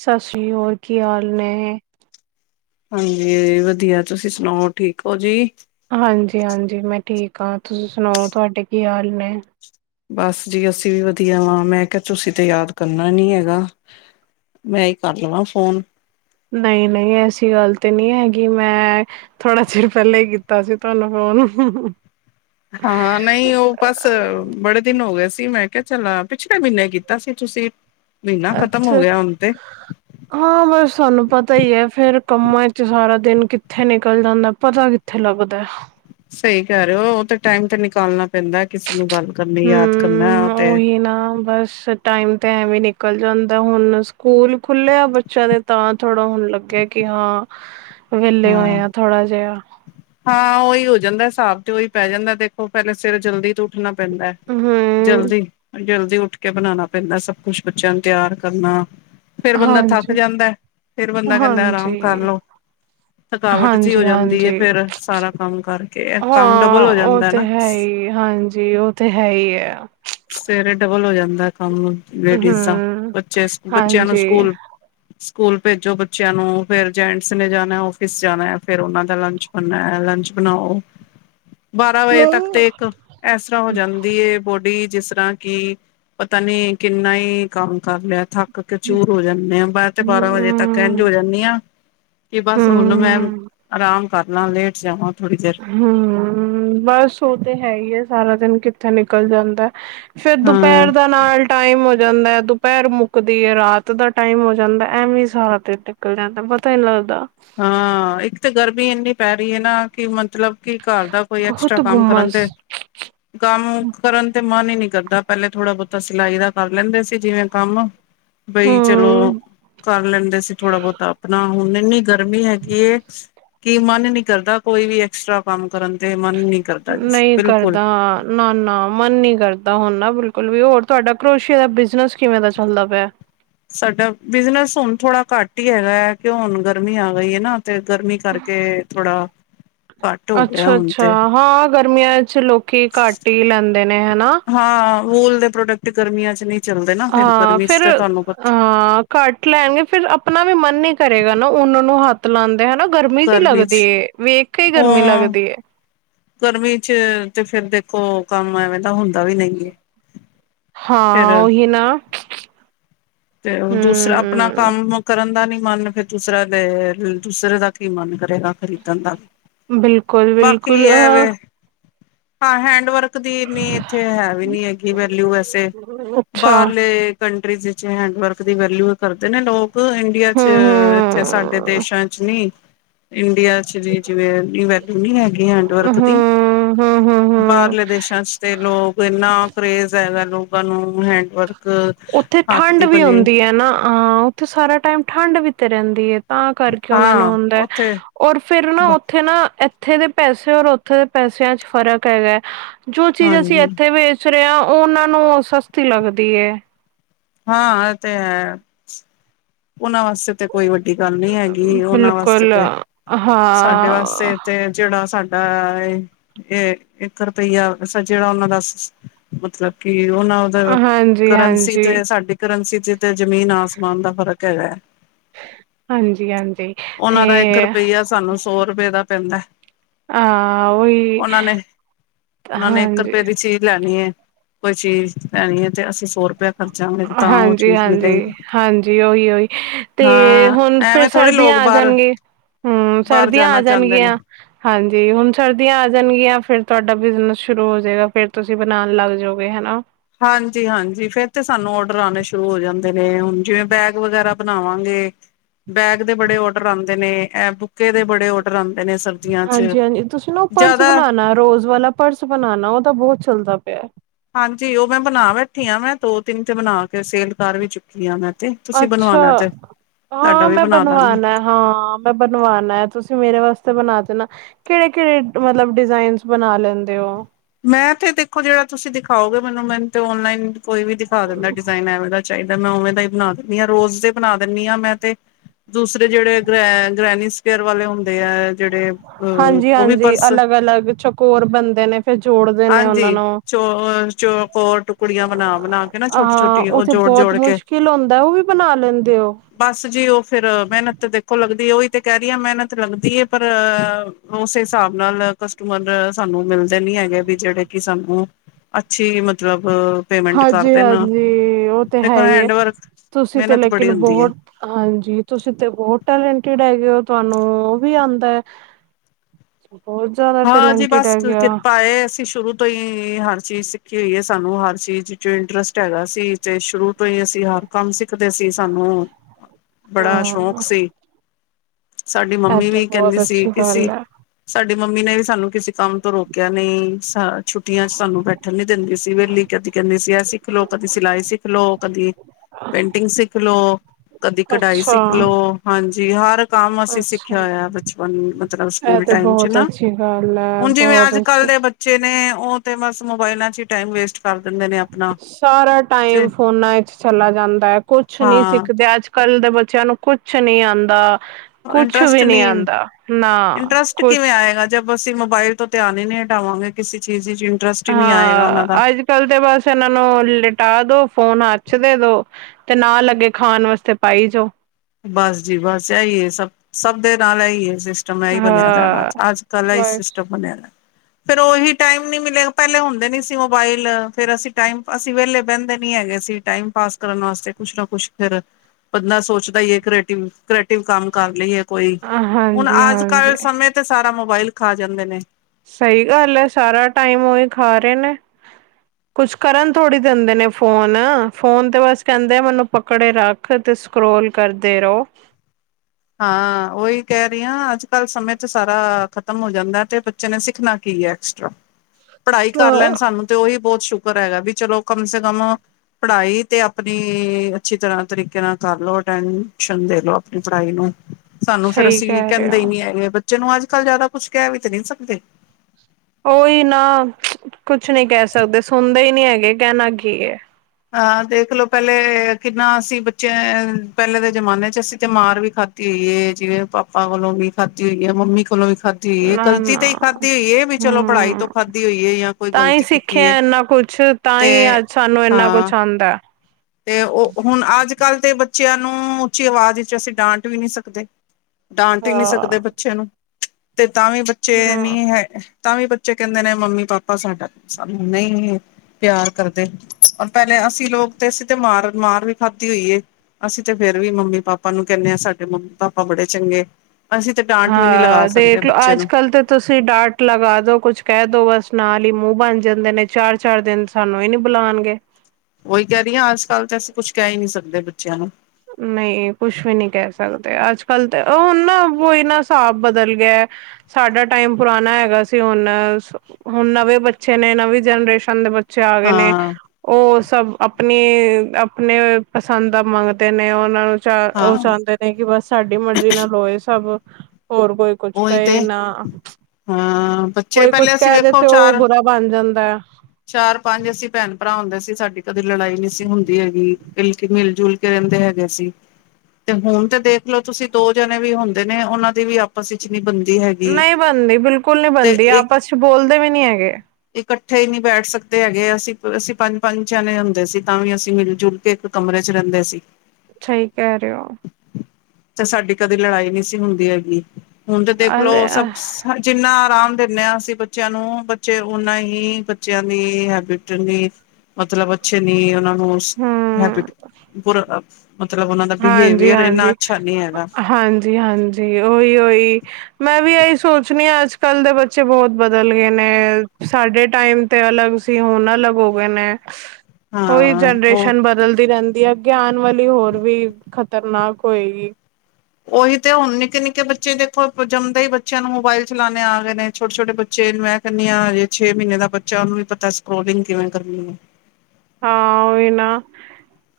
ਸਤਿ ਸ਼੍ਰੀ ਹੋਰ ਕੀ ਹਾਲ ਨੇਂ? ਹਾਂਜੀ ਵਧੀਆ, ਤੁਸੀਂ ਸੁਣਾਓ ਠੀਕ ਹੋ ਜੀ। ਹਾਂਜੀ ਹਾਂਜੀ ਮੈਂ ਠੀਕ ਆਂ, ਤੁਸੀਂ ਸੁਣਾਓ ਤੁਹਾਡੇ ਕੀ ਹਾਲ ਨੇ? ਬਸ ਜੀ ਅਸੀਂ ਵੀ ਵਧੀਆ ਵਾਂ ਮੈਂ ਕਿਹਾ ਤੁਸੀਂ ਤੇ ਯਾਦ ਕਰਨਾ ਨੀ ਹੈਗਾ। ਮੈਂ ਈ ਕਰ ਲਵਾਂ ਫੋਨ। ਨਈਂ ਨਈਂ ਐਸੀ ਗੱਲ ਤੇ ਨਹੀਂ ਹੈਗੀ। ਮੈਂ ਥੋੜਾ ਚਿਰ ਪਹਿਲਾਂ ਈ ਕੀਤਾ ਸੀ ਤੁਹਾਨੂੰ ਫੋਨ। [unintelligible] ਹਾਂ ਨਈਂ ਉਹ ਬਸ, ਬੜੇ ਦਿਨ ਹੋ ਗਏ ਸੀ, ਮੈਂ ਕਿਹਾ ਚੱਲ ਪਿਛਲੇ ਮਹੀਨੇ ਕੀਤਾ ਸੀ ਤੁਸੀਂ ਮਹੀਨਾ ਖ਼ਤਮ ਹੋ ਅੱਛਾ ਗਿਆ ਹੁਣ ਤੇ। ਹਾਂ ਬਸ ਸਾਨੂੰ ਪਤਾ ਈ ਏ ਫੇਰ ਕੰਮਾਂ ਚ ਸਾਰਾ ਦਿਨ ਕਿੱਥੇ ਨਿਕਲ ਜਾਂਦਾ ਪਤਾ ਕਿਥ ਇੱਥੇ ਲੱਗਦਾ ਐ। ਸਹੀ ਕ ਰੈ ਓ, ਉਹ ਤੇ ਟਾਈਮ ਤੇ ਨਿਕਾਲਣਾ ਪੈਂਦਾ ਕਿਸੇ ਨੂੰ ਗੱਲ ਕਰਨੀ ਯਾਦ ਕਰਨਾ ਹੂੰ ਉਹ ਤੇ ਉਹੀ ਨਾ ਬਸ। ਟਾਈਮ ਤੇ ਐਵੇਂ ਨਿਕਲ ਜਾਂਦਾ ਹੁਣ ਸਕੂਲ ਖੁੱਲ੍ਹਿਆ ਬੱਚਿਆਂ ਦੇ ਤਾਂ ਥੋੜ੍ਹਾ ਹੁਣ ਲੱਗਿਆ ਕਿ ਹਾਂ [inaudible] ਵਿਹਲੇ ਹੋਏ ਹਾਂ ਆ ਥੋੜਾ ਜਿਹਾ। ਹਾਂ ਉਹੀ ਹੋ ਜਾਂਦਾ ਹਿਸਾਬ ਤੇ ਉਹੀ ਪੈ ਜਾਂਦਾ ਦੇਖੋ ਪਹਿਲੇ ਸਵੇਰੇ ਜਲਦੀ ਤੋਂ ਉੱਠਣਾ ਪੈਂਦਾ। ਹੂੰ ਜਲਦੀ, ਜਲਦੀ ਉੱਠ ਕੇ ਬਣਾਉਣਾ ਪੈਂਦਾ ਸਭ ਕੁਛ ਬੱਚਿਆਂ ਨੂੰ ਤਿਆਰ ਕਰਨਾ। ਫੇਰ ਬੰਦਾ ਥੱਕ ਹਾਂਜੀ। ਜਾਂਦਾ, ਫਿਰ ਬੰਦਾ ਕਹਿੰਦਾ ਆਰਾਮ ਹਾਂਜੀ, ਕਰ ਲਓ। ਥਕਾਵਟ ਜਿਹੀ ਹੋ ਜਾਂਦੀ ਹੈ ਹਾਂਜੀ-ਹਾਂਜੀ। ਫੇਰ। ਸਾਰਾ ਕੰਮ ਕਰਕੇ ਕੰਮ ਡਬਲ ਹੋ ਹਾਂ, ਉਹ ਜਾਂਦਾ ਨਾ। ਤੇ ਹੈ ਹੀ ਹਾਂਜੀ ਉਹ ਤੇ ਹੈ ਹੀ ਹੈ। ਸਵੇਰੇ ਡਬਲ ਹੋ ਜਾਂਦਾ ਕੰਮ ਲੇਡੀਜ਼ ਦਾ, ਹੂੰ, ਬੱਚੇ ਬੱਚਿਆਂ ਨੂੰ ਹਾਂਜੀ। ਸਕੂਲ ਸਕੂਲ ਭੇਜੋ ਬੱਚਿਆਂ ਨੂੰ ਫੇਰ ਜੈਂਟਸ ਨੇ ਜਾਣਾ ਆਫਿਸ ਜਾਣਾ ਫੇਰ ਉਹਨਾਂ ਦਾ ਲੰਚ ਲੰਚ ਬਣਾਓ। ਬਾਰਾਂ ਵਜੇ ਤੱਕ ਤੇ ਹੂੰ, ਇੱਕ, ਇਸ ਤਰ੍ਹਾਂ ਹੋ ਜਾਂਦੀ ਹੈ ਬੋਡੀ ਜਿਸ ਤਰ੍ਹਾਂ ਕਿ ਪਤਾ ਨੀ ਕਿੰਨਾ ਹੀ ਕੰਮ ਕਰ ਲਿਆ ਥੱਕ ਚੂਰ ਹੋ ਜਾਂਨੇ ਆ ਬਾਹ ਤੇ ਬਾਰਾਂ ਵਜੇ ਤੱਕ ਇੰਝ ਹੋ ਜਾਂਨੀ ਆ ਕਿ ਬਸ ਹੁਣ ਮੈਂ ਹੂੰ। ਆਰਾਮ ਕਰ ਲਾਂ ਲੇਟ ਜਾਵਾਂ ਥੋੜ੍ਹੀ ਦੇਰ। ਹੂੰ ਬਸ ਉਹ ਤੇ ਹੈ ਹੀ ਹੈ ਸਾਰਾ ਦਿਨ ਕਿੱਥੇ ਨਿਕਲ ਜਾਂਦਾ। ਫੇਰ ਹਾਂ ਦੁਪਹਿਰ ਦਾ ਨਾਲ ਟਾਈਮ ਜਾਂਦਾ ਦੁਪਹਿਰ ਮੁੱਕਦੀ ਹੈ ਰਾਤ ਦਾ ਟਾਈਮ ਹੋ ਜਾਂਦਾ ਐਵੇਂ ਸਾਰਾ ਦਿਨ ਨਿਕਲ ਜਾਂਦਾ ਪਤਾ ਹੀ ਨੀ ਲੱਗਦਾ। ਹਾਂ ਇੱਕ ਤਾਂ ਗਰਮੀ ਇੰਨੀ ਪੈ ਰਹੀ ਹੈ ਨਾ ਕਿ ਮਤਲਬ ਕੀ ਘਰ ਦਾ ਕੋਈ ਐਕਸਟਰਾ ਬਹੁਤ ਕੰਮ ਕਰਨ ਗੁੰਮਸ ਦੇ ਕੰਮ ਕਰਨ ਤੇ ਮਨ ਹੀ ਨਹੀਂੀ ਕਰਦਾ ਪਹਿਲਾਂ ਥੋੜ੍ਹਾ ਬਹੁਤਾ ਸਿਲਾਈ ਦਾ ਕਰ ਲੈਂਦੇ ਸੀ ਜਿਵੇਂ ਕੰਮ। ਬਈ ਚਲੋ, ਹੂੰ, ਕਰ ਲੈਂਦੇ ਸੀ ਥੋੜਾ ਬਹੁਤਾ ਆਪਣਾ ਹੁਣ ਇੰਨੀ ਗਰਮੀ ਹੈਗੀ ਏ, ਕੀ ਮਨ ਨੀ ਕਰਦਾ ਕੋਈ ਵੀ ਐਕਸਟਰਾ ਕੰਮ ਕਰਨ ਤੇ ਮਨ ਨੀ ਕਰਦਾ, ਬਿਲਕੁਲ। ਨਾ-ਨਾ ਮਨ ਨੀ ਕਰਦਾ ਹੁਣ ਨਾ ਬਿਲਕੁਲ ਵੀ ਹੋਰ ਤੁਹਾਡਾ ਕਰੋਸ਼ੀਏ ਦਾ ਬਿਜਨਸ ਕਿਵੇਂ ਦਾ ਚੱਲਦਾ ਪਿਆ? ਸਾਡਾ, ਬਿਜਨਸ ਹੁਣ ਥੋੜਾ ਘੱਟ ਹੀ ਹੈਗਾ ਹੈ ਕਿ ਹੁਣ ਗਰਮੀ ਆ ਗਈ ਹੈ ਨਾ। ਤੇ ਗਰਮੀ ਕਰਕੇ ਥੋੜਾ ਘੱਟ ਹੋ ਗਿਆ ਹੁਣ ਅੱਛਾ-ਅੱਛਾ ਤੇ ਹਾਂ ਗਰਮੀਆਂ ਚ ਲੋਕੀ ਘੱਟ ਹੀ ਲੈਂਦੇ ਨੇ ਹਨਾ। ਹਾਂ ਵੂਲ ਦੇ ਪ੍ਰੋਡਕਟ ਗਰਮੀਆਂ ਚ ਨਹੀਂ ਚੱਲਦੇ ਨਾ ਫਿਰ ਹਾਂ ਗਰਮੀ ਚ ਫਿਰ, ਤਾਂ ਤੁਹਾਨੂੰ ਪਤਾ ਅਹ ਘੱਟ ਲੈਣਗੇ ਫੇਰ ਆਪਣਾ ਵੀ ਮਨ ਨੀ ਕਰੇਗਾ ਨਾ ਉਹਨਾਂ ਨੂੰ ਹੱਥ ਲਾਂਦੇ ਹਨਾ। ਗਰਮੀ ਦੀ ਲੱਗਦੀ ਏ, ਵੇਖ ਕੇ ਹੀ ਗਰਮੀ ਹਾਂ ਲੱਗਦੀ ਏ। ਗਰਮੀ ਚ ਤੇ ਫਿਰ ਦੇਖੋ ਕੰਮ ਐਵੇਂ ਦਾ ਹੁੰਦਾ ਵੀ ਨਹੀਂ ਹੈ। ਹਾਂ ਫਿਰ ਉਹੀ ਨਾ। ਤੇ ਉਹ ਦੂਸਰਾ ਆਪਣਾ ਹਮ ਕੰਮ ਕਰਨ ਦਾ ਨੀ ਮਨ ਫਿਰ ਦੂਸਰਾ ਦੇ ਦੂਸਰੇ ਦਾ ਕੀ ਮਨ ਕਰੇਗਾ ਖਰੀਦਣ ਦਾ ਵੀ। ਬਿਲਕੁਲ ਬਿਲਕੁਲ ਬਾਕੀ ਅ ਐਵੇ, ਹਾਂ ਹੈਂਡ ਵਰਕ ਦੀ ਇੰਨੀ ਇੱਥੇ ਹੈ ਵੀ ਨੀ ਹੈਗੀ ਵੈਲਿਊ ਵੈਸੇ, ਅੱਛਾ ਬਾਹਰਲੇ ਕੰਟਰੀ ਚ ਹੈਂਡ ਵਰਕ ਦੀ ਵੈਲਿਊ ਕਰਦੇ ਨੇ ਲੋਕ। ਇੰਡੀਆ 'ਚ ਹਮ ਇੱਥੇ ਸਾਡੇ ਹਮ ਦੇਸਾਂ 'ਚ ਨੀ, ਇੰਡੀਆ ਜੀ ਜਿਵੇਂ, ਵੈਲਿਊ ਨੀ ਹੈਗੀ ਹੈਂਡ ਵਰਕ ਹਮ ਦੀ। ਹਮ ਹਮ ਹਮ ਬਾਹਰਲੇ ਦੇਸਾਂ 'ਚ ਤੇ ਲੋਕ ਇੰਨਾ ਕਰੇਜ ਹੈਗਾ ਲੋਕਾਂ ਨੂੰ ਹੈਂਡਵਰਕ ਅ ਉੱਥੇ ਠੰਡ ਵੀ ਆਉਂਦੀ ਹੈ ਨਾ ਆ ਉੱਥੇ ਸਾਰਾ ਟਾਈਮ ਠੰਡ ਵੀ ਤੇ ਰਹਿੰਦੀ ਏ। ਤਾਂ ਕਰਕੇ ਉਹਨਾ ਨੂੰ ਹਾਂ ਹੁੰਦਾ ਹੈ, ਉੱਥੇ ਔਰ ਫਿਰ ਨਾ ਉੱਥੇ ਨਾ ਇਥੇ ਦੇ ਪੈਸੇ ਔਰ ਉੱਥੇ ਦੇ ਪੈਸਿਆਂ 'ਚ ਫਰਕ ਹੈਗਾ ਹੈ ਜੋ ਚੀਜ਼ ਅਸੀਂ ਹਾਂਜੀ ਇੱਥੇ ਵ ਵੇਚ ਰਹੇ ਆ ਉਹਨਾਂ ਨੂੰ ਸਸਤੀ ਲੱਗਦੀ ਹੈ। ਹਾਂ ਇਹ ਤੇ ਹੈ। ਉਹਨਾਂ ਵਾਸਤੇ ਤੇ ਕੋਈ ਵੱਡੀ ਗੱਲ ਨਹੀਂ ਹੈਗੀ ਉਹਨਾਂ ਵਾਸਤੇ ਬਿਲਕੁਲ ਤੇ ਸਾਡੇ ਹਾਂ ਵਾਸਤੇ ਤੇ ਜਿਹੜਾ ਸਾਡੇ ਇਹ ਇੱਕ ਰੁਪਈਆ ਸੱਜੇ ਦਾ ਉਹਨਾਂ ਦੱਸ ਮਤਲਬ ਕਿ ਉਹਨਾਂ ਉਹਦਾ ਹਾਂਜੀ ਕਰੰਸੀ। ਹਾਂਜੀ ਤੇ ਸਾਡੀ ਕਰੰਸੀ ਚ ਤੇ ਜ਼ਮੀਨ ਆਸਮਾਨ ਦਾ ਫ਼ਰਕ ਹੈਗਾ ਹੈ। ਹਾਂਜੀ ਹਾਂਜੀ ਤੇ ਉਹਨਾਂ ਦਾ ਇੱਕ ਰੁਪਈਆ ਸਾਨੂੰ ਸੌ ਰੁਪਏ ਦਾ ਪੈਂਦਾ। ਅਹ ਉਹੀ ਉਹਨਾਂ ਨੇ ਉਹਨਾਂ ਨੇ ਇੱਕ ਹਾਂਜੀ ਰੁਪਏ ਦੀ ਚੀਜ਼ ਲੈਣੀ ਹੈ। ਕੋਈ ਚੀਜ਼ ਲੈਣੀ ਹੈ ਤੇ ਅਸੀਂ ਸੌ ਰੁਪਇਆ ਖਰਚਾਂਗੇ ਤੇ ਤਾਂ ਉਹ ਹਾਂਜੀ ਚੀਜ਼ ਹਾਂਜੀ ਮਿਲੇਗੀ ਹਾਂਜੀ ਓਹੀ ਓਹੀ ਤੇ ਹਾਂ ਹੁਣ ਫਿਰ ਐਵੇਂ ਥੋੜ੍ਹੀ ਸਰਦੀਆਂ ਲੋਕ ਆ ਬਾਹਰ ਜਾਣਗੇ! ਹੂ ਬਾਹਰ ਸਰਦੀਆਂ ਆ ਜਾਣਾ ਚਾਹੁੰਦੇ ਨੇ ਜਾਣਗੀਆਂ ਹਾਂਜੀ ਹੁਣ ਸਰਦੀਆਂ ਆ ਜਾਣਗੀਆਂ ਫਿਰ ਤੁਹਾਡਾ ਬਿਜਨਸ ਸ਼ੁਰੂ ਹੋ ਜਾਏਗਾ ਫਿਰ ਤੁਸੀਂ ਬਣਾਉਣ ਲੱਗ ਜਾਓਗੇ ਹਨਾ। ਹਾਂਜੀ ਹਾਂਜੀ ਫਿਰ ਤੇ ਸਾਨੂੰ ਔਡਰ ਆਉਣੇ ਸ਼ੁਰੂ ਹੋ ਜਾਂਦੇ। ਨੇ ਹੁਣ ਜਿਵੇਂ ਬੈਗ ਵਗੈਰਾ ਬਣਾਵਾਂਗੇ। ਬੈਗ ਦੇ ਬੜੇ ਔਡਰ ਆਉਂਦੇ ਨੇ ਇਹ ਬੁੱਕੇ ਦੇ ਬੜੇ ਔਡਰ ਆਉਂਦੇ ਨੇ ਸਰ ਹਾਂਜੀ ਹਾਂਜੀ ਤੁਸੀਂ ਨਾ ਉਹ ਪਰਸ ਬਣਾਉਣਾ ਰੋਜ਼ ਵਾਲਾ ਪਰਸ ਬਣਾਉਣਾ ਉਹ ਤਾਂ ਬਹੁਤ ਚੱਲਦਾ ਪਿਆ। ਹਾਂਜੀ ਉਹ ਮੈਂ ਬਣਾ ਬੈਠੀ ਹਾਂ ਮੈਂ ਦੋ ਤਿੰਨ ਤੇ ਬਣਾ ਕੇ ਸੇਲ ਕਾਰ ਵੀ ਚੁੱਕ ਕੀ ਆਣਾ ਤੇ ਤੁਸੀਂ ਬਣਵਾਣਾ ਅੱਛਾ, ਤੇ ਤੁਹਾਡਾ ਹਾਂ ਵੀ ਮੈਂ ਬਣਾ ਦਾਂਗੀ। ਬਣਵਾਣਾ ਹਾਂ ਮੈਂ ਬਣਵਾਣਾ ਹੈ ਤੁਸੀਂ ਮੇਰੇ ਵਾਸਤੇ ਬਣਾ ਦੇਣਾ। ਕਿਹੜੇ ਕਿਹੜੇ ਮਤਲਬ ਡਿਜ਼ਾਇਨ ਬਣਾ ਲੈਂਦੇ ਹੋ। ਮੈਂ ਤੇ ਦੇਖੋ ਜਿਹੜਾ ਤੁਸੀਂ ਦਿਖਾਓਗੇ ਮੈਨੂੰ ਮੈਨੂੰ ਤੇ ਔਨਲਾਈਨ ਕੋਈ ਵੀ ਦਿਖਾ ਦਿੰਦਾ ਡਿਜ਼ਾਇਨ ਇਹ ਵਾਲਾ। ਚਾਹੀਦਾ ਮੈਂ ਉਵੇਂ ਦਾ ਹੀ ਬਣਾ ਦਿੰਦੀ ਹਾਂ ਰੋਜ਼ ਦੇ ਬਣਾ ਦਿੰਦੀ ਹਾਂ ਮੈਂ ਤੇ ਦੂਸਰੇ ਜਿਹੜੇ ਗਰੈਰ ਗ੍ਰੈਨੀ ਸਕੇਅਰ ਵਾਲੇ ਹੁੰਦੇ ਹੈ। ਹਾਂਜੀ ਹਾਂਜੀ ਅਲੱਗ ਅਲੱਗ ਚਕੋਰ ਪੈਂਦੇ ਨੇ। ਫਿਰ ਜੋੜਦੇ ਨੇ ਉਹਨਾਂ ਹਾਂਜੀ ਨੂੰ ਚੋ ਚੋਕੋਰ ਟੁਕੜੀਆਂ ਬਣਾ ਬਣਾ ਕੇ ਨਾ ਛੋਟੀ ਹਾਂ ਛੋਟੀ ਉਹ ਤੇ ਜੋੜ ਬਹੁਤ ਜੋੜ ਕੇ ਮੁਸ਼ਕਿਲ ਹੁੰਦਾ ਉਹ ਵੀ ਬਣਾ ਲੈਂਦੇ ਓ। ਬਸ ਜੀ ਉਹ ਫਿਰ ਮਿਹਨਤ ਦੇਖੋ ਲੱਗਦੀ ਉਹੀ ਤੇ ਕਹਿ ਰਹੀ ਆ ਮਿਹਨਤ ਲੱਗਦੀ ਪਰ ਉਸੇ ਹਿਸਾਬ ਨਾਲ ਕਸਟਮਰ ਸਾਨੂੰ ਮਿਲਦੇ ਨੀ ਹੈਗੇ ਵੀ ਜਿਹੜੇ ਕਿ ਸਾਨੂੰ ਅੱਛੀ ਮਤਲਬ ਪੇਮੈਂਟ ਹਾਂਜੀ ਕਰਦੇ ਨਾ ਹਾਂਜੀ ਉਹ ਤੇ ਦੇਖੋ ਹੈ ਹੀ ਹੈਂਡ ਵਰਕ ਤੁਸੀਂ ਤੇ ਮਿਹਨਤ ਬੜੀ ਲੇਕਿਨ ਹੁੰਦੀ ਹੈ ਬਹੁਤ ਹਾਂਜੀ ਤੁਸੀਂ ਤੇ ਬਹੁਤ ਟੈਲੈਂਟਡ ਹੈਗੇ ਹੋ ਤੁਹਾਨੂੰ ਉਹ ਵੀ ਆਉਂਦਾ ਹੈ। ਹੋਰ ਹਾਂ ਜੀ ਬਸ ਕਿਰਪਾ ਅਸੀਂ ਸ਼ੁਰੂ ਤੋਂ ਹੀ ਹਰ ਚੀਜ਼ ਸਿੱਖੀ ਹੋਈ ਹੈ ਸਾਨੂੰ ਹਰ ਚੀਜ਼ ਚ ਇੰਟਰਸਟ ਹੈਗਾ ਸੀ ਤੇ ਸ਼ੁਰੂ ਤੋਂ ਹੀ ਅਸੀਂ ਹਰ ਕੰਮ ਸਿੱਖਦੇ ਸੀ ਸਾਨੂੰ ਬੜਾ ਸ਼ੌਕ ਹੂੰ, ਸੀ। ਸਾਡੀ ਇਹ ਮੰਮੀ ਤੇ ਵੀ ਕਹਿੰਦੀ ਬਹੁਤ ਸੀ ਕੀ ਅੱਛੀ ਕਿਸੇ ਗੱਲ ਹੈ। ਸਾਡੀ ਮੰਮੀ ਨੇ ਵੀ ਸਾਨੂੰ ਕਿਸੇ ਕੰਮ ਤੋਂ ਰੋਕਿਆ ਨਹੀਂ ਛੁੱਟੀਆਂ ਚ ਸਾਨੂੰ ਬੈਠਣ ਨੀ ਦਿੰਦੀ ਸੀ ਵਿਹਲੀ ਕਦੀ ਕਹਿੰਦੀ ਸੀ ਹੈ ਸਿਖ ਸਿੱਖ ਲਓ ਕਦੀ ਸਿਲਾਈ ਸਿੱਖ ਲਓ ਕਦੀ ਪੇਂਟਿੰਗ ਸਿੱਖ ਲਓ ਕਦੀ ਕਢਾਈ ਸਿੱਖ ਅੱਛਾ-ਅੱਛਾ, ਲਓ। ਹਾਂਜੀ ਹਰ ਕੰਮ ਅਸੀਂ ਸਿੱਖਿਆ ਹੋਇਆ ਬਚਪਨ ਮਤਲਬ ਇਹ ਸਕੂਲ ਤੇ ਟਾਈਮ ' ਚ ਬਹੁਤ ਨਾ ਅੱਛੀ ਗੱਲ ਹੈ ਹੁਣ ਜਿਵੇਂ ਬਹੁਤ ਅੱਜ ਕੱਲ੍ਹ ਅੱਛੀ ਦੇ ਬੱਚੇ ਨੇ ਉਹ ਤੇ ਬਸ ਮੋਬਾਇਲਾਂ ਚ ਹੀ ਟਾਈਮ ਵੇਸਟ ਕਰ ਦਿੰਦੇ ਨੇ ਆਪਣਾ ਸਾਰਾ ਤੇ ਟਾਈਮ ਫੋਨਾਂ ਵਿਚ ਚਲਾ ਜਾਂਦਾ ਹੈ ਕੁਛ ਨੀ ਹਾਂ ਸਿੱਖਦੇ ਅੱਜ ਕੱਲ ਦੇ ਬੱਚਿਆਂ ਨੂੰ ਕੁਛ ਨੀ ਆਉਂਦਾ। ਕੁਛ ਵੀ ਨਹੀਂ ਆਉਂਦਾ ਨਾ ਇੰਟਰਸਟ ਕੁਛ ਕਿਵੇਂ ਆਏਗਾ ਜਬ ਅਸੀਂ ਮੋਬਾਇਲ ਤੋਂ ਧਿਆਨ ਹੀ ਨਹੀਂ ਹਟਾਵਾਂਗੇ ਕਿਸੇ ਚੀਜ਼ ਵਿਚ ਇੰਟਰਸਟ ਹੀ ਨਹੀਂ ਆਏਗਾ ਹਾਂ ਉਹਨਾਂ ਦਾ ਅੱਜ ਕੱਲ ਤੇ ਬਸ ਇਹਨਾਂ ਨੂੰ ਲਿਟਾ ਦੋ ਫੋਨ ਹੱਥ ਚ ਦੇ ਦੋ ਤੇ ਨਾਲ ਲੱਗੇ ਖਾਣ ਵਾਸਤੇ ਪਾਈ ਜੋ। ਬਸ ਜੀ ਬਸ ਇਹੀ ਹੈ ਸਭ ਸਭ ਦੇ ਨਾਲ ਇਹੀ ਹੈ। ਸਿਸਟਮ ਹੀ ਬਣਿਆ ਹਾਂ ਅੱਜ ਕੱਲ ਹੀ ਬਸ ਸਿਸਟਮ ਬਣਿਆ। ਫੇਰ ਉਹੀ ਟਾਈਮ ਨੀ ਮਿਲੇ ਪਹਿਲੇ ਹੁੰਦੇ ਨੀ ਸੀ ਮੋਬਾਇਲ ਫੇਰ ਅਸੀਂ ਟਾਈਮ ਅਸੀਂ ਵਿਹਲੇ ਬਹਿੰਦੇ ਨੀ ਹੈਗੇ ਸੀ। ਟਾਈਮ ਪਾਸ ਕਰਨ ਵਾਸਤੇ ਕੁਛ ਨਾ ਕੁੱਛ ਫਿਰ ਬੰਦਾ ਸੋਚ ਹੀਏ ਕਰ੍ਰੀਟਿਵ ਕਰ੍ਰੀਏਟਿਵ ਕੰਮ ਕਰ ਲਈਏ ਕੋਈ ਹੁਣ ਹਾਂਜੀ ਅੱਜ ਕੱਲ ਹਾਂਜੀ ਸਮੇਂ ਤੇ ਸਾਰਾ ਮੋਬਾਇਲ ਖਾ ਜਾਂਦੇ ਨੇ। ਸਹੀ ਗੱਲ ਹੈ ਸਾਰਾ ਟਾਈਮ ਉਹੀ ਖਾ ਰਹੇ ਨੇ। [inaudible] ਕੁਛ ਕਰਨ ਥੋੜੀ ਦੇ ਹੁੰਦੇ ਨੇ ਫੋਨ ਫੋਨ ਤੇ ਬਸ ਕਹਿੰਦੇ ਆ ਮੈਨੂੰ ਪਕੜੇ ਰੱਖ ਫੇਰ ਤੇ ਸਕਰੋਲ ਕਰਦੇ ਰਹੋ। ਹਾਂ। ਉਹੀ ਕਹਿ ਰਹੀ ਹਾਂ ਅੱਜ ਕੱਲ੍ਹ ਸਮੇਂ ਤੇ ਸਾਰਾ ਖਤਮ ਹੋ ਜਾਂਦਾ ਤੇ ਬੱਚੇ ਨੇ ਸਿੱਖਣਾ ਕੀ ਹੈ? ਐਕਸਟਰਾ। ਪੜ੍ਹਾਈ ਕਰ ਰਹੋ ਲੈਣ ਸਾਨੂੰ ਤੇ ਉਹੀ ਬਹੁਤ ਸ਼ੁਕਰ ਹੈਗਾ ਵੀ ਚਲੋ ਕਮ ਸੇ ਕਮ ਪੜ੍ਹਾਈ ਤੇ ਆਪਣੀ ਅੱਛੀ ਤਰ੍ਹਾਂ ਤਰੀਕੇ ਨਾਲ ਕਰਲੋ ਅਟੈਂਸ਼ਨ ਦੇ ਲੋੋ ਆਪਣੀ ਆਈ ਨੋ ਸਾਨੂੰ ਫੇਰ ਸਹੀ ਅਸੀਂ ਕਹਿ ਰਹੇ ਕਹਿੰਦੇ ਹੀ ਨੀ ਹੋ ਹੈਗੇ ਬੱਚੇ ਨੂੰ ਅੱਜ ਕੱਲ ਜ਼ਿਆਦਾ ਕੁਛ ਕਹਿ ਵੀ ਤਾਂ ਨਹੀਂ ਸਕਦੇ। ਉਹੀ ਨਾ ਕੁਛ ਨਹੀਂ ਕਹਿ ਸਕਦੇ ਸੁਣਦੇ ਹੀ ਨਹੀਂ ਹੈਗੇ ਕਹਿਣਾ ਕੀ ਹੈ। ਅਹ ਦੇਖਲੋ ਪਹਿਲੇ ਕਿੰਨਾ ਅਸੀਂ ਬੱਚੇ ਪਹਿਲੇ ਦੇ ਜਮਾਨੇ ਚ ਅਸੀਂ ਤੇ ਮਾਰ ਵੀ ਖਾਧੀ। ਤੇ ਜਿਵੇਂ ਪਾਪਾ ਕੋਲੋਂ ਵੀ ਖਾਧੀ ਹੋਈ ਏ ਮੰਮੀ ਕੋਲੋਂ ਵੀ ਖਾਧ ਜੀ ਨਾ ਗਲਤੀ ਨਾ ਤੇ ਹੀ ਖਾਧੀ ਹੋਈ ਹੈ ਵੀ ਚਲੋ ਪੜ੍ਹਾਈ ਤੋਂ ਹਮ ਖਾਧੀ ਹੋਈ ਹੈ ਜਾਂ ਕੋਈ ਤਾਂ ਹੀ ਗ਼ਲਤੀ ਕੀਤੀ ਏ। ਸਿੱਖਿਆ ਇੰਨਾ ਕੁਛ ਤਾਂ ਹੀ ਅੱਜ ਸਾਨੂੰ ਇੰਨਾ ਕੁਛ ਆਉਂਦਾ। ਤੇ ਉਹ ਹੁਣ ਅੱਜ ਕੱਲ੍ਹ ਦੇ ਬੱਚਿਆਂ ਨੂੰ ਉੱਚੀ ਆਵਾਜ਼ ਵਿੱਚ ਅਸੀਂ ਡਾਂਟ ਵੀ ਨਹੀਂ ਸਕਦੇ। ਡਾਂਟ ਹੀ ਨਹੀਂ ਸਕਦੇ ਹਾਂ ਬੱਚੇ ਨੂੰ ਤੇ ਤਾਂ ਵੀ ਬੱਚੇ ਨੀ ਹੈ ਤਾਂ ਵੀ ਬੱਚੇ ਕਹਿੰਦੇ ਨੇ ਮੰਮੀ ਪਾਪਾ ਸਾਡਾ ਨਹੀਂ ਪਿਆਰ ਕਰਦੇ ਪਹਿਲੇ ਅਸੀਂ ਲੋਕ ਤੇ ਇਸੇ ਤੇ ਮਾਰ ਮਾਰ ਵੀ ਖਾਧੀ ਹੋਈ ਏ। ਅਸੀਂ ਤੇ ਫੇਰ ਵੀ ਮੰਮੀ ਪਾਪਾ ਨੂੰ ਕਹਿੰਦੇ ਹਾਂ ਸਾਡੇ ਮੰਮੀ ਪਾਪਾ ਬੜੇ ਚੰਗੇ। ਅਸੀਂ ਤੇ ਡਾਂਟ ਵੀ ਨਹੀਂ ਲਗਾ ਹਾਂ ਸਕਦੇ ਦੇਖ ਲੋ ਬੱਚੇ ਅੱਜ ਨੂੰ। ਕੱਲ੍ਹ ਤਾਂ ਤੁਸੀਂ ਡਾਟ ਲਗਾ ਦੋ ਕੁਝ ਕਹਿ ਦੋ ਬਸ ਨਾਲ ਹੀ ਮੂੰਹ ਬਣ ਜਾਂਦੇ ਨੇ ਚਾਰ ਚਾਰ ਦਿਨ ਸਾਨੂੰ ਨੀ ਬੁਲਾਉਣਗੇ। ਉਹੀ ਕਹਿ ਰਹੀ ਹਾਂ ਅੱਜ ਕੱਲ੍ਹ ਤਾਂ ਅਸੀਂ ਕੁੱਛ ਕਹਿ ਹੀ ਨਹੀਂ ਸਕਦੇ ਬੱਚਿਆਂ ਨੂੰ। ਨਹੀਂ ਕੁਛ ਵੀ ਨਹੀਂ ਕਹਿ ਸਕਦੇ ਅੱਜ ਕੱਲ ਤਾਂ ਹੁਣ ਨਾਈ ਨਾ ਹਿਸਾਬ ਬਦਲ ਗਿਆ। ਸਾਡਾ ਟਾਈਮ ਪੁਰਾਣਾ ਹੈਗਾ ਸੀ ਹੁਣ - ਹੁਣ ਨਵੇਂ ਬੱਚੇ ਨੇ ਨਵੀਂ ਜਨਰੇਸ਼ਨ ਦੇ। ਆ ਗਏ ਨੇ ਹਾਂ ਉਹ ਸਭ ਆਪਣੀ ਆਪਣੇ ਪਸੰਦ ਦਾ ਮੰਗ ਨੇ ਉਹਨਾਂ ਨੂੰ ਚ ਉਹ ਹਾਂ ਚਾਹੁੰਦੇ ਨੇ ਕਿ ਬਸ ਸਾਡੀ ਮਰਜ਼ੀ ਨਾਲ ਹੋਏ ਸਭ ਹੋਰ ਕੋਈ ਕੁਛ ਉਹੀ ਤੇ ਕਹੇ ਨਾ ਹਾਂ ਬੱਚੇ ਕੋਈ ਕੁਛ ਪਹਿਲੇ ਅਸੀਂ ਕਹਿ ਦੇ ਵੇਖੋ ਤੇ ਉਹ ਚਾਰ ਬੁਰਾ ਬਣ ਜਾਂਦਾ। ਚਾਰ ਪੰਜ ਅਸੀਂ ਭੈਣ ਭਰਾ ਆਉਦੇ ਸੀ ਸਾਡੀ ਕਦੇ ਲੜਾਈ ਨਹੀਂ ਸੀ ਹੁੰਦੀ ਹੈਗੀ ਮਿਲਕ ਮਿਲ ਜੁਲ ਕੇ ਰਹਿੰਦੇ ਹੈਗੇ ਸੀ। ਤੇ ਹੁਣ ਤੇ ਦੇਖਲੋ ਤੁਸੀਂ ਦੋ ਜਣੇ ਵੀ ਹੁੰਦੇ ਨੇ ਉਹਨਾਂ ਦੀ ਵੀ ਆਪਸ ਵਿੱਚ ਨੀ ਬਨਦੀ। ਨਹੀਂ ਬਣਦੀ ਬਿਲਕੁਲ ਨਹੀਂ ਬਣਦੀ ਇੱਕ ਆਪਸ ਚ ਬੋਲਦੇ ਵੀ ਨਹੀਂ ਹੈਗੇ। ਇਕੱਠੇ ਨਹੀਂ। ਬੈਠ ਸਕਦੇ ਹੈਗੇ ਅਸੀਂ- ਅਸੀਂ ਪੰਜ -ਪੰਜ ਜਣੇ ਹੁੰਦੇ ਸੀ ਤਾਂ ਵੀ ਅਸੀਂ ਮਿਲ ਜੁਲ ਕੇ ਇੱਕ ਕਮਰੇ ਚ ਰਹਿੰਦੇ ਸੀ। ਅੱਛਾ ਹੀ ਕਹਿ ਰਹੇ ਹੋ। ਤੇ ਸਾਡੀ ਕਦੀ ਲੜਾਈ ਨਹੀਂ ਸੀ ਹੁੰਦੀ ਹੈਗੀ ਹੁਣ ਤੇ ਦੇਖਲੋ ਅਰੇ ਸਭ ਜਿੰਨਾ ਆਰਾਮ ਦਿੰਦੇ ਹਾਂ ਅਸੀਂ ਬੱਚਿਆਂ ਨੂੰ ਬੱਚੇ ਓਨਾ ਹੀ ਬੱਚਿਆਂ ਦੀ ਹੈਬਿਟ ਨ ਮਤਲਬ ਅੱਛੇ ਨੀ ਉਹਨਾਂ ਹਮ ਮਤਲਬ ਉਹਨਾਂ ਦਾ ਬਿਹੇਵਅਰ ਇੰਨਾ ਅੱਛਾ ਨਹੀਂ ਹੈਗਾ। ਜੀ ਹਾਂਜੀ ਓਹੀ - ਓਹੀ। ਮੈਂ ਵੀ ਇਹੀ ਸੋਚਣੀ ਆ ਅੱਜ ਕੱਲ ਦੇ ਬੱਚੇ ਬਹੁਤ ਬਦਲ ਗਏ ਨੇ ਸਾਡੇ ਟਾਈਮ ਤੇ ਅਲੱਗ ਸੀ ਹੁਣ ਅਲੱਗ ਹੋ ਗਏ ਨੇ। [inaudible] ਉਹੀ ਹਾਂ ਉਹ ਜਨਰੇਸ਼ਨ ਬਦਲਦੀ ਰਹਿੰਦੀ ਹੈ ਅੱਗੇ ਆਉਣ ਵਾਲੀ ਹੋਰ ਵੀ। ਖ਼ਤਰਨਾਕ ਹੋਏਗੀ। ਉਹੀ ਤੇ ਹੁਣ ਨਿੱਕੇ ਨਿੱਕੇ ਬੱਚੇ ਦੇਖੋ ਜੰਮਦੇ ਹੀ ਬੱਚਿਆਂ ਨੂੰ ਮੋਬਾਇਲ ਚਲਾਣੇ ਆ ਗਏ ਨੇ ਛੋਟੇ ਛੋਟੇ ਬੱਚੇ ਨੂੰ। ਕਨੀਆਂ ਹਜੇ ਛੇ ਮਹੀਨੇ ਦਾ ਬੱਚਾ ਉਹਨੂੰ ਵੀ ਪਤਾ ਸਕੋਲਿੰਗ ਕਿਵੇਂ ਕਰਨੀ ਹੈ। ਹਾਂ ਹੀ ਨਾ।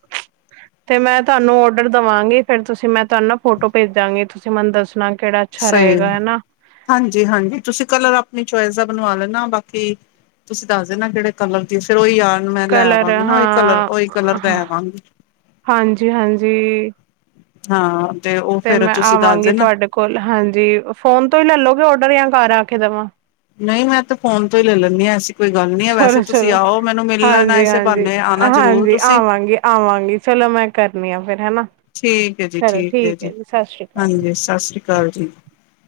ਹ। ਤੇ ਮੈਂ ਤੁਹਾਨੂੰ ਔਡਰ ਦੇਵਾਂਗੀ ਫੇਿਰ ਤੁਸੀਂ ਮੈਂ ਤੁਹਾਨੂੰ ਨਾ ਫੋਟੋ ਭੇਜਾਂਗੀ ਤੁਸੀਂ ਮੈਨੂੰ ਦੱਸਣਾ ਕਿਹੜਾ ਅੱਛਾ ਸਹੀ। ਰਹੇਗਾ ਹਨਾ ਹਾਂਜੀ ਹਾਂਜੀ ਤੁਸੀਂ ਕਲਰ ਆਪਣੀ ਚੁਆਇਸ ਦਾ ਬਣਵਾ ਲੈਣਾ ਬਾਕੀ ਤੁਸੀਂ ਦੱਸਦੇ ਨਾ ਜਿਹੜੇ ਕਲਰ ਦੀ ਫੇਿਰ ਉਹੀ ਯਾਰ ਮੈਂ ਕਲਰ ਲੈਵਾਂਗੀ ਨਾ ਉਹੀ ਕਲਰ ਉਹੀ ਕਲਰ ਲੈਵਾਂਗੀ। ਹਾਂਜੀ ਹਾਂਜੀ, ਹਾਂ ਤੇ ਉਹ ਫੇਰ ਤੁਸੀਂ ਦੱਸਦੇ ਆਵਾਂਗੀ ਨਾ। ਤੁਹਾਡੇ ਕੋਲ ਹਾਂਜੀ ਫੋਨ ਤੋਂ ਹੀ ਲੈਲੋਗੇ ਔਡਰ ਜਾਂ ਕਰ ਆ ਕੇ ਦੇਵਾਂ ਨਹੀਂ ਮੈਂ ਤੇ ਫੋਨ ਤੋਂ ਹੀ ਲੈ ਲੈਂਦੀ ਹਸੀਂ। ਚਲੋ ਚਲੋ ਲੈਣਾ ਹਾਂਜੀ ਇਸੇ ਹਾਂਜੀ ਬਹਾਨੇ ਆਣਾ ਜ਼ਰੂਰ ਹਾਂਜੀ ਤੁਸੀਂ ਆਵਾਂਗੀ ਆਵਾਂਗੀ ਚਲੋ ਮੈਂ। ਕਰਨੀ ਆ ਫੇਰ ਹਨਾ। ਠੀਕ ਹੈ ਜੀ ਚਲੋ ਠੀਕ ਹੈ ਜੀ ਸਤਿ ਸ਼੍ਰੀ ਅਕਾਲ ਹਾਂਜੀ ਸਤਿ ਸ੍ਰੀ ਅਕਾਲ ਜੀ।